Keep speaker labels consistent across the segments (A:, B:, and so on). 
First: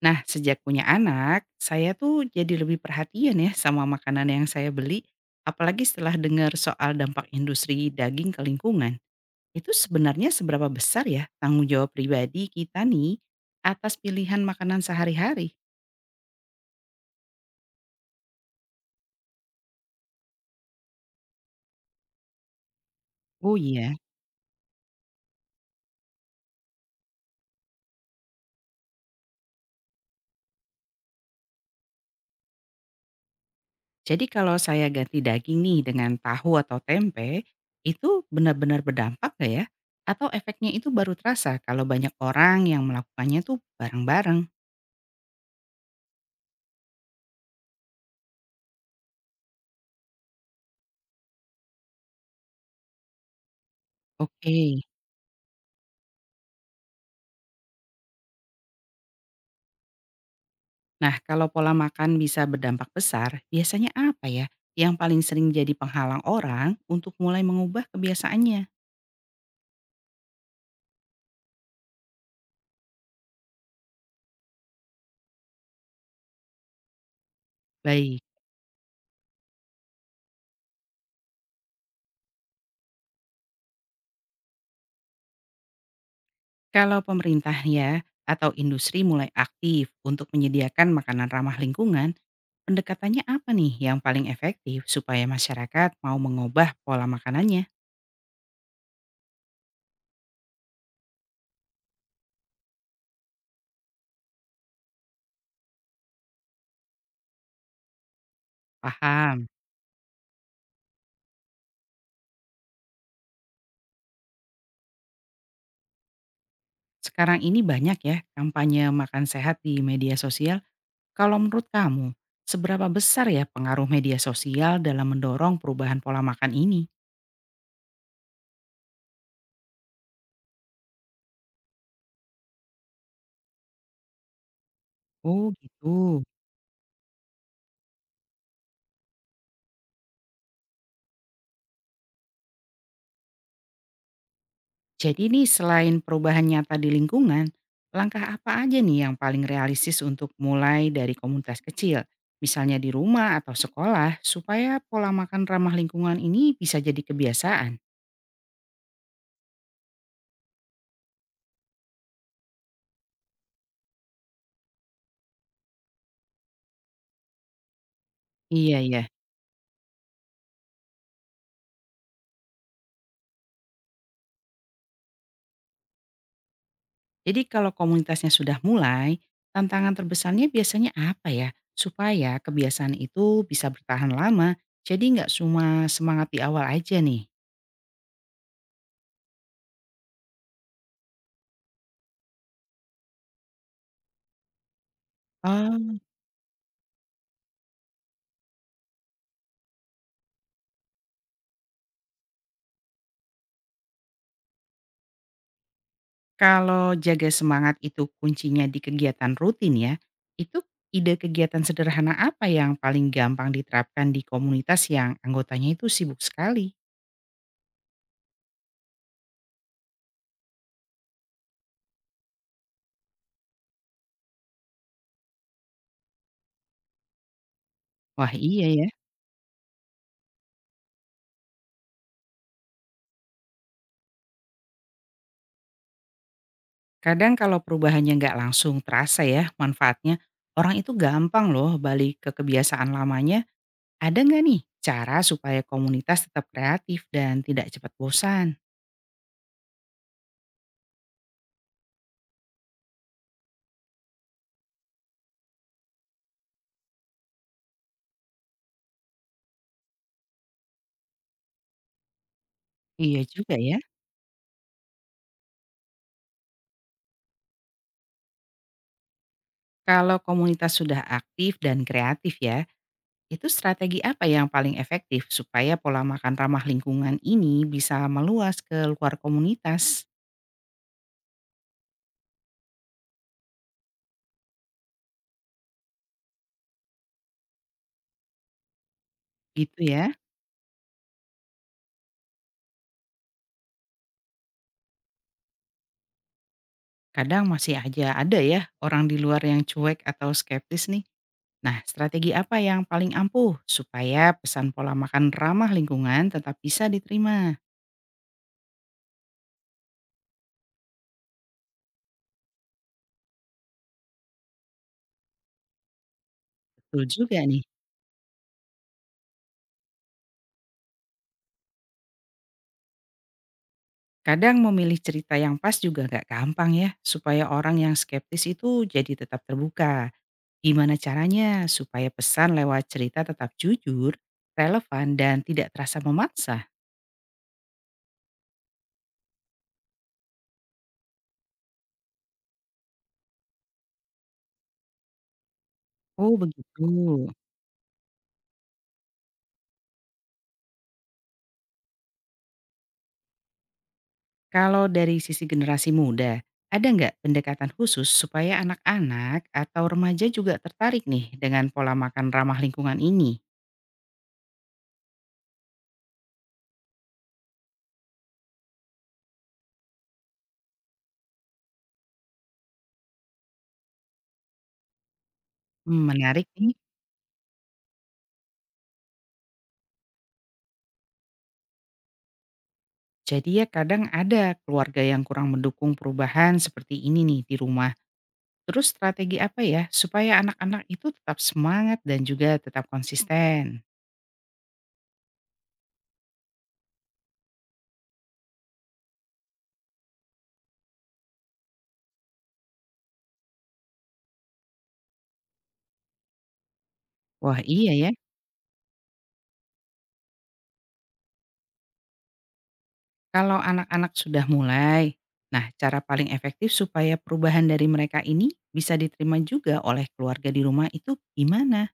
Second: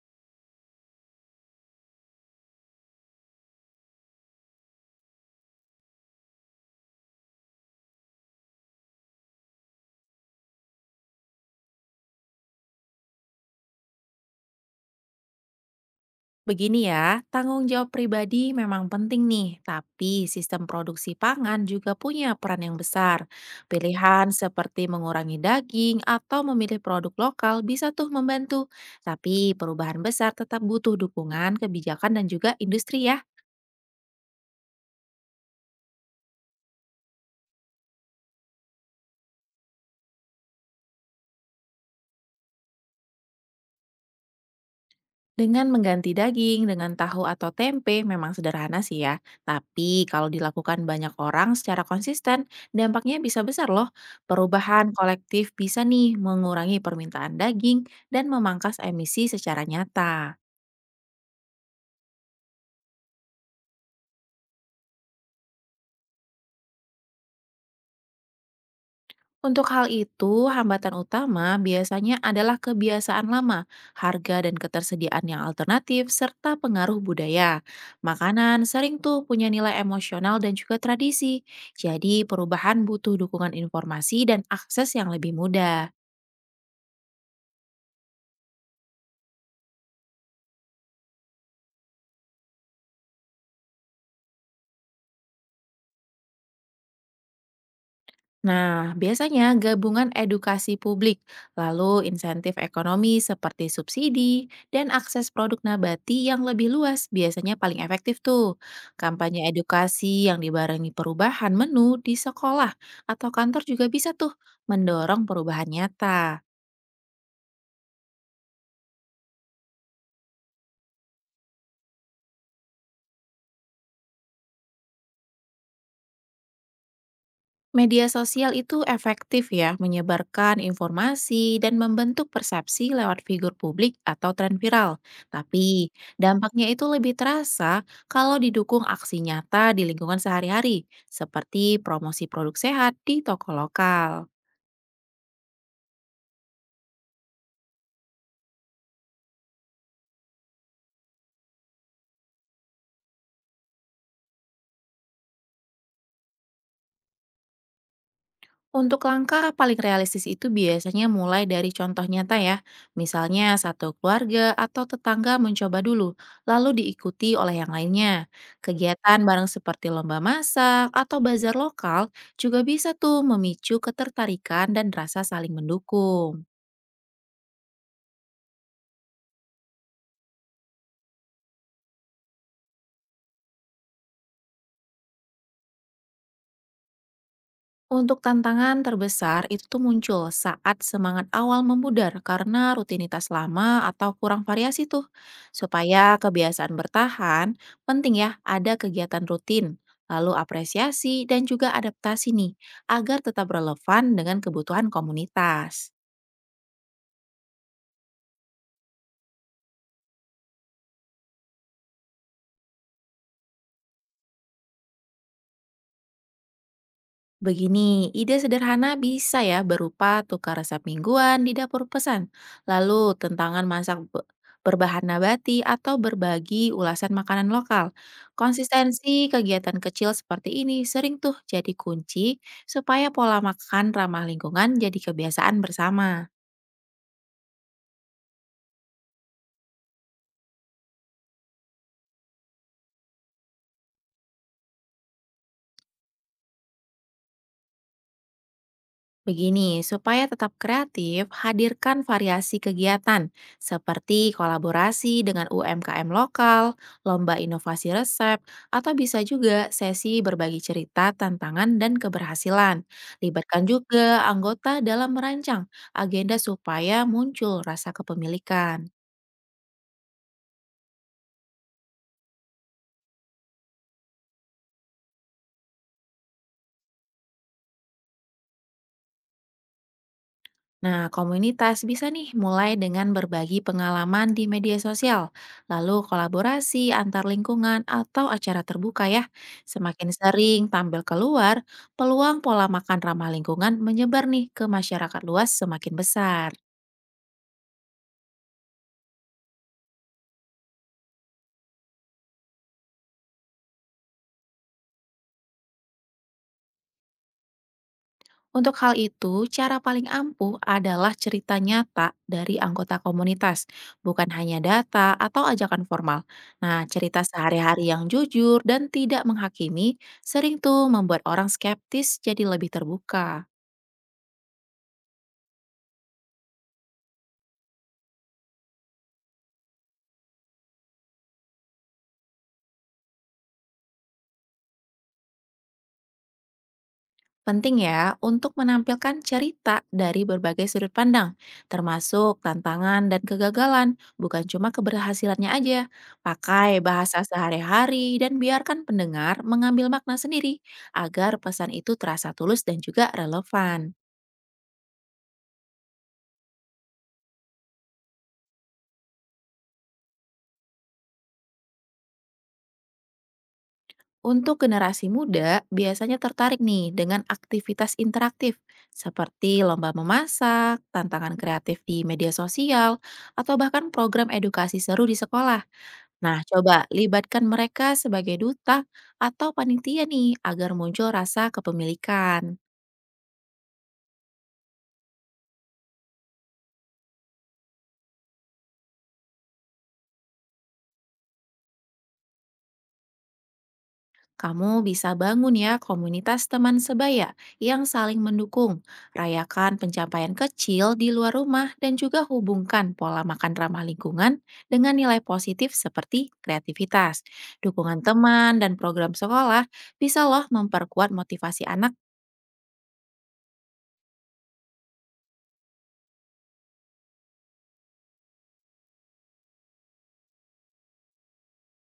A: Nah, sejak punya anak, saya tuh jadi lebih perhatian ya sama makanan yang saya beli, apalagi setelah dengar soal dampak industri daging ke lingkungan. Itu sebenarnya seberapa besar ya tanggung jawab pribadi kita nih atas pilihan makanan sehari-hari?
B: Begini ya, tanggung jawab pribadi memang penting nih, tapi sistem produksi pangan juga punya peran yang besar.
A: Oh iya,
B: Pilihan seperti mengurangi daging atau memilih produk lokal bisa tuh membantu, tapi perubahan besar tetap butuh dukungan kebijakan dan juga industri ya.
A: jadi kalau saya ganti daging nih dengan tahu atau tempe, itu benar-benar berdampak gak ya? Atau efeknya itu baru terasa kalau banyak orang yang melakukannya tuh bareng-bareng?
B: Dengan mengganti daging dengan tahu atau tempe memang sederhana sih ya, tapi kalau dilakukan banyak orang secara konsisten, dampaknya bisa besar loh.
A: Oke.
B: Perubahan kolektif bisa nih mengurangi permintaan daging dan memangkas emisi secara nyata.
A: Nah, kalau pola makan bisa berdampak besar, biasanya apa ya yang paling sering jadi penghalang orang untuk mulai mengubah kebiasaannya?
B: Untuk hal itu, hambatan utama biasanya adalah kebiasaan lama, harga dan ketersediaan yang alternatif, serta pengaruh budaya.
A: Baik,
B: Makanan sering tuh punya nilai emosional dan juga tradisi, jadi perubahan butuh dukungan informasi dan akses yang lebih mudah.
A: kalau pemerintah ya atau industri mulai aktif untuk menyediakan makanan ramah lingkungan, pendekatannya apa nih yang paling efektif supaya masyarakat mau mengubah pola makanannya?
B: Nah, biasanya gabungan edukasi publik, lalu insentif ekonomi seperti subsidi, dan akses produk nabati yang lebih luas biasanya paling efektif tuh. Kampanye
A: Paham.
B: edukasi yang dibarengi perubahan menu di sekolah atau kantor juga bisa tuh mendorong perubahan nyata.
A: Sekarang ini banyak ya kampanye makan sehat di media sosial. Kalau menurut kamu, seberapa besar ya pengaruh media sosial dalam mendorong perubahan pola makan ini?
B: Media sosial itu efektif ya menyebarkan informasi dan membentuk persepsi lewat figur publik atau tren viral.
A: Oh
B: Tapi
A: gitu.
B: dampaknya itu lebih terasa kalau didukung aksi nyata di lingkungan sehari-hari, seperti promosi produk sehat di toko lokal.
A: Jadi nih selain perubahan nyata di lingkungan, langkah apa aja nih yang paling realistis untuk mulai dari komunitas kecil? Misalnya di rumah atau sekolah, supaya pola makan ramah lingkungan ini bisa jadi kebiasaan.
B: Untuk langkah paling realistis itu biasanya mulai dari contoh nyata ya. Misalnya satu keluarga atau tetangga mencoba dulu, lalu diikuti oleh yang lainnya.
A: Iya ya.
B: Kegiatan bareng seperti lomba masak atau bazar lokal juga bisa tuh memicu ketertarikan dan rasa saling mendukung.
A: Jadi kalau komunitasnya sudah mulai, tantangan terbesarnya biasanya apa ya? Supaya kebiasaan itu bisa bertahan lama, jadi nggak cuma semangat di awal aja nih.
B: Untuk tantangan terbesar itu tuh muncul saat semangat awal memudar karena rutinitas lama atau kurang variasi tuh. Supaya kebiasaan bertahan, penting ya ada kegiatan rutin, lalu apresiasi dan juga adaptasi nih, agar tetap relevan dengan kebutuhan komunitas.
A: Kalau jaga semangat itu kuncinya di kegiatan rutin ya, itu ide kegiatan sederhana apa yang paling gampang diterapkan di komunitas yang anggotanya itu sibuk sekali?
B: Begini, ide sederhana bisa ya berupa tukar resep mingguan di dapur pesan, lalu tentangan masak berbahan nabati atau berbagi ulasan makanan lokal.
A: Wah iya ya,
B: Konsistensi kegiatan kecil seperti ini sering tuh jadi kunci supaya pola makan ramah lingkungan jadi kebiasaan bersama.
A: kadang kalau perubahannya nggak langsung terasa ya manfaatnya, orang itu gampang loh balik ke kebiasaan lamanya. Ada nggak nih cara supaya komunitas tetap kreatif dan tidak cepat bosan?
B: Begini, supaya tetap kreatif, hadirkan variasi kegiatan seperti kolaborasi dengan UMKM lokal, lomba inovasi resep, atau bisa juga sesi berbagi cerita, tantangan, dan keberhasilan.
A: Iya juga
B: Libatkan
A: ya,
B: juga anggota dalam merancang agenda supaya muncul rasa kepemilikan.
A: kalau komunitas sudah aktif dan kreatif ya, itu strategi apa yang paling efektif supaya pola makan ramah lingkungan ini bisa meluas ke luar komunitas?
B: Nah, komunitas bisa nih mulai dengan berbagi pengalaman di media sosial, lalu kolaborasi antar lingkungan atau acara terbuka ya.
A: Gitu
B: Semakin
A: ya.
B: sering tampil keluar, peluang pola makan ramah lingkungan menyebar nih ke masyarakat luas semakin besar.
A: Kadang masih aja ada ya orang di luar yang cuek atau skeptis nih. Nah, strategi apa yang paling ampuh supaya pesan pola makan ramah lingkungan tetap bisa diterima?
B: Untuk hal itu, cara paling ampuh adalah cerita nyata dari anggota komunitas, bukan hanya data atau ajakan formal. Nah,
A: Betul
B: cerita
A: juga nih.
B: sehari-hari yang jujur dan tidak menghakimi sering tuh membuat orang skeptis jadi lebih terbuka.
A: Kadang memilih cerita yang pas juga nggak gampang ya, supaya orang yang skeptis itu jadi tetap terbuka. Gimana caranya supaya pesan lewat cerita tetap jujur, relevan, dan tidak terasa memaksa?
B: Penting ya untuk menampilkan cerita dari berbagai sudut pandang, termasuk tantangan dan kegagalan, bukan cuma keberhasilannya aja.
A: Oh
B: Pakai
A: begitu.
B: bahasa sehari-hari dan biarkan pendengar mengambil makna sendiri agar pesan itu terasa tulus dan juga relevan.
A: Kalau dari sisi generasi muda, ada nggak pendekatan khusus supaya anak-anak atau remaja juga tertarik nih dengan pola makan ramah lingkungan ini?
B: Untuk generasi muda, biasanya tertarik nih dengan aktivitas interaktif seperti lomba memasak, tantangan kreatif di media sosial, atau bahkan program edukasi seru di sekolah.
A: Hmm,
B: Nah,
A: menarik nih.
B: coba libatkan mereka sebagai duta atau panitia nih agar muncul rasa kepemilikan.
A: Jadi ya kadang ada keluarga yang kurang mendukung perubahan seperti ini nih di rumah. Terus strategi apa ya supaya anak-anak itu tetap semangat dan juga tetap konsisten?
B: Kamu bisa bangun ya komunitas teman sebaya yang saling mendukung. Rayakan pencapaian kecil di luar rumah dan juga hubungkan pola makan ramah lingkungan dengan nilai positif seperti kreativitas.
A: Wah iya
B: Dukungan
A: ya.
B: teman dan program sekolah bisa loh memperkuat motivasi anak.
A: Kalau anak-anak sudah mulai, nah cara paling efektif supaya perubahan dari mereka ini bisa diterima juga oleh keluarga di rumah itu gimana?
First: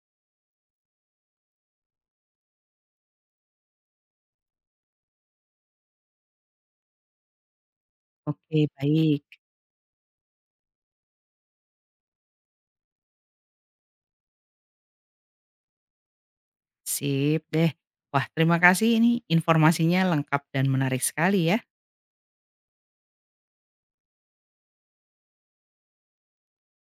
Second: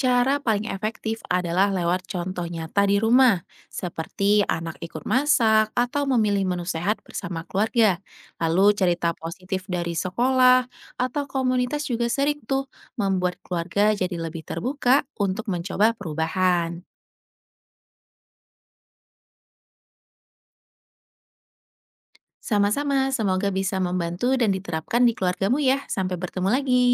B: Cara paling efektif adalah lewat contoh nyata di rumah, seperti anak ikut masak atau memilih menu sehat bersama keluarga.
A: Oke
B: Lalu cerita
A: baik,
B: positif dari sekolah atau komunitas juga sering tuh membuat keluarga jadi lebih terbuka untuk mencoba perubahan.
A: sip deh. Wah terima kasih ini informasinya lengkap dan menarik sekali ya.
B: Sama-sama, semoga bisa membantu dan diterapkan di keluargamu ya. Sampai bertemu lagi.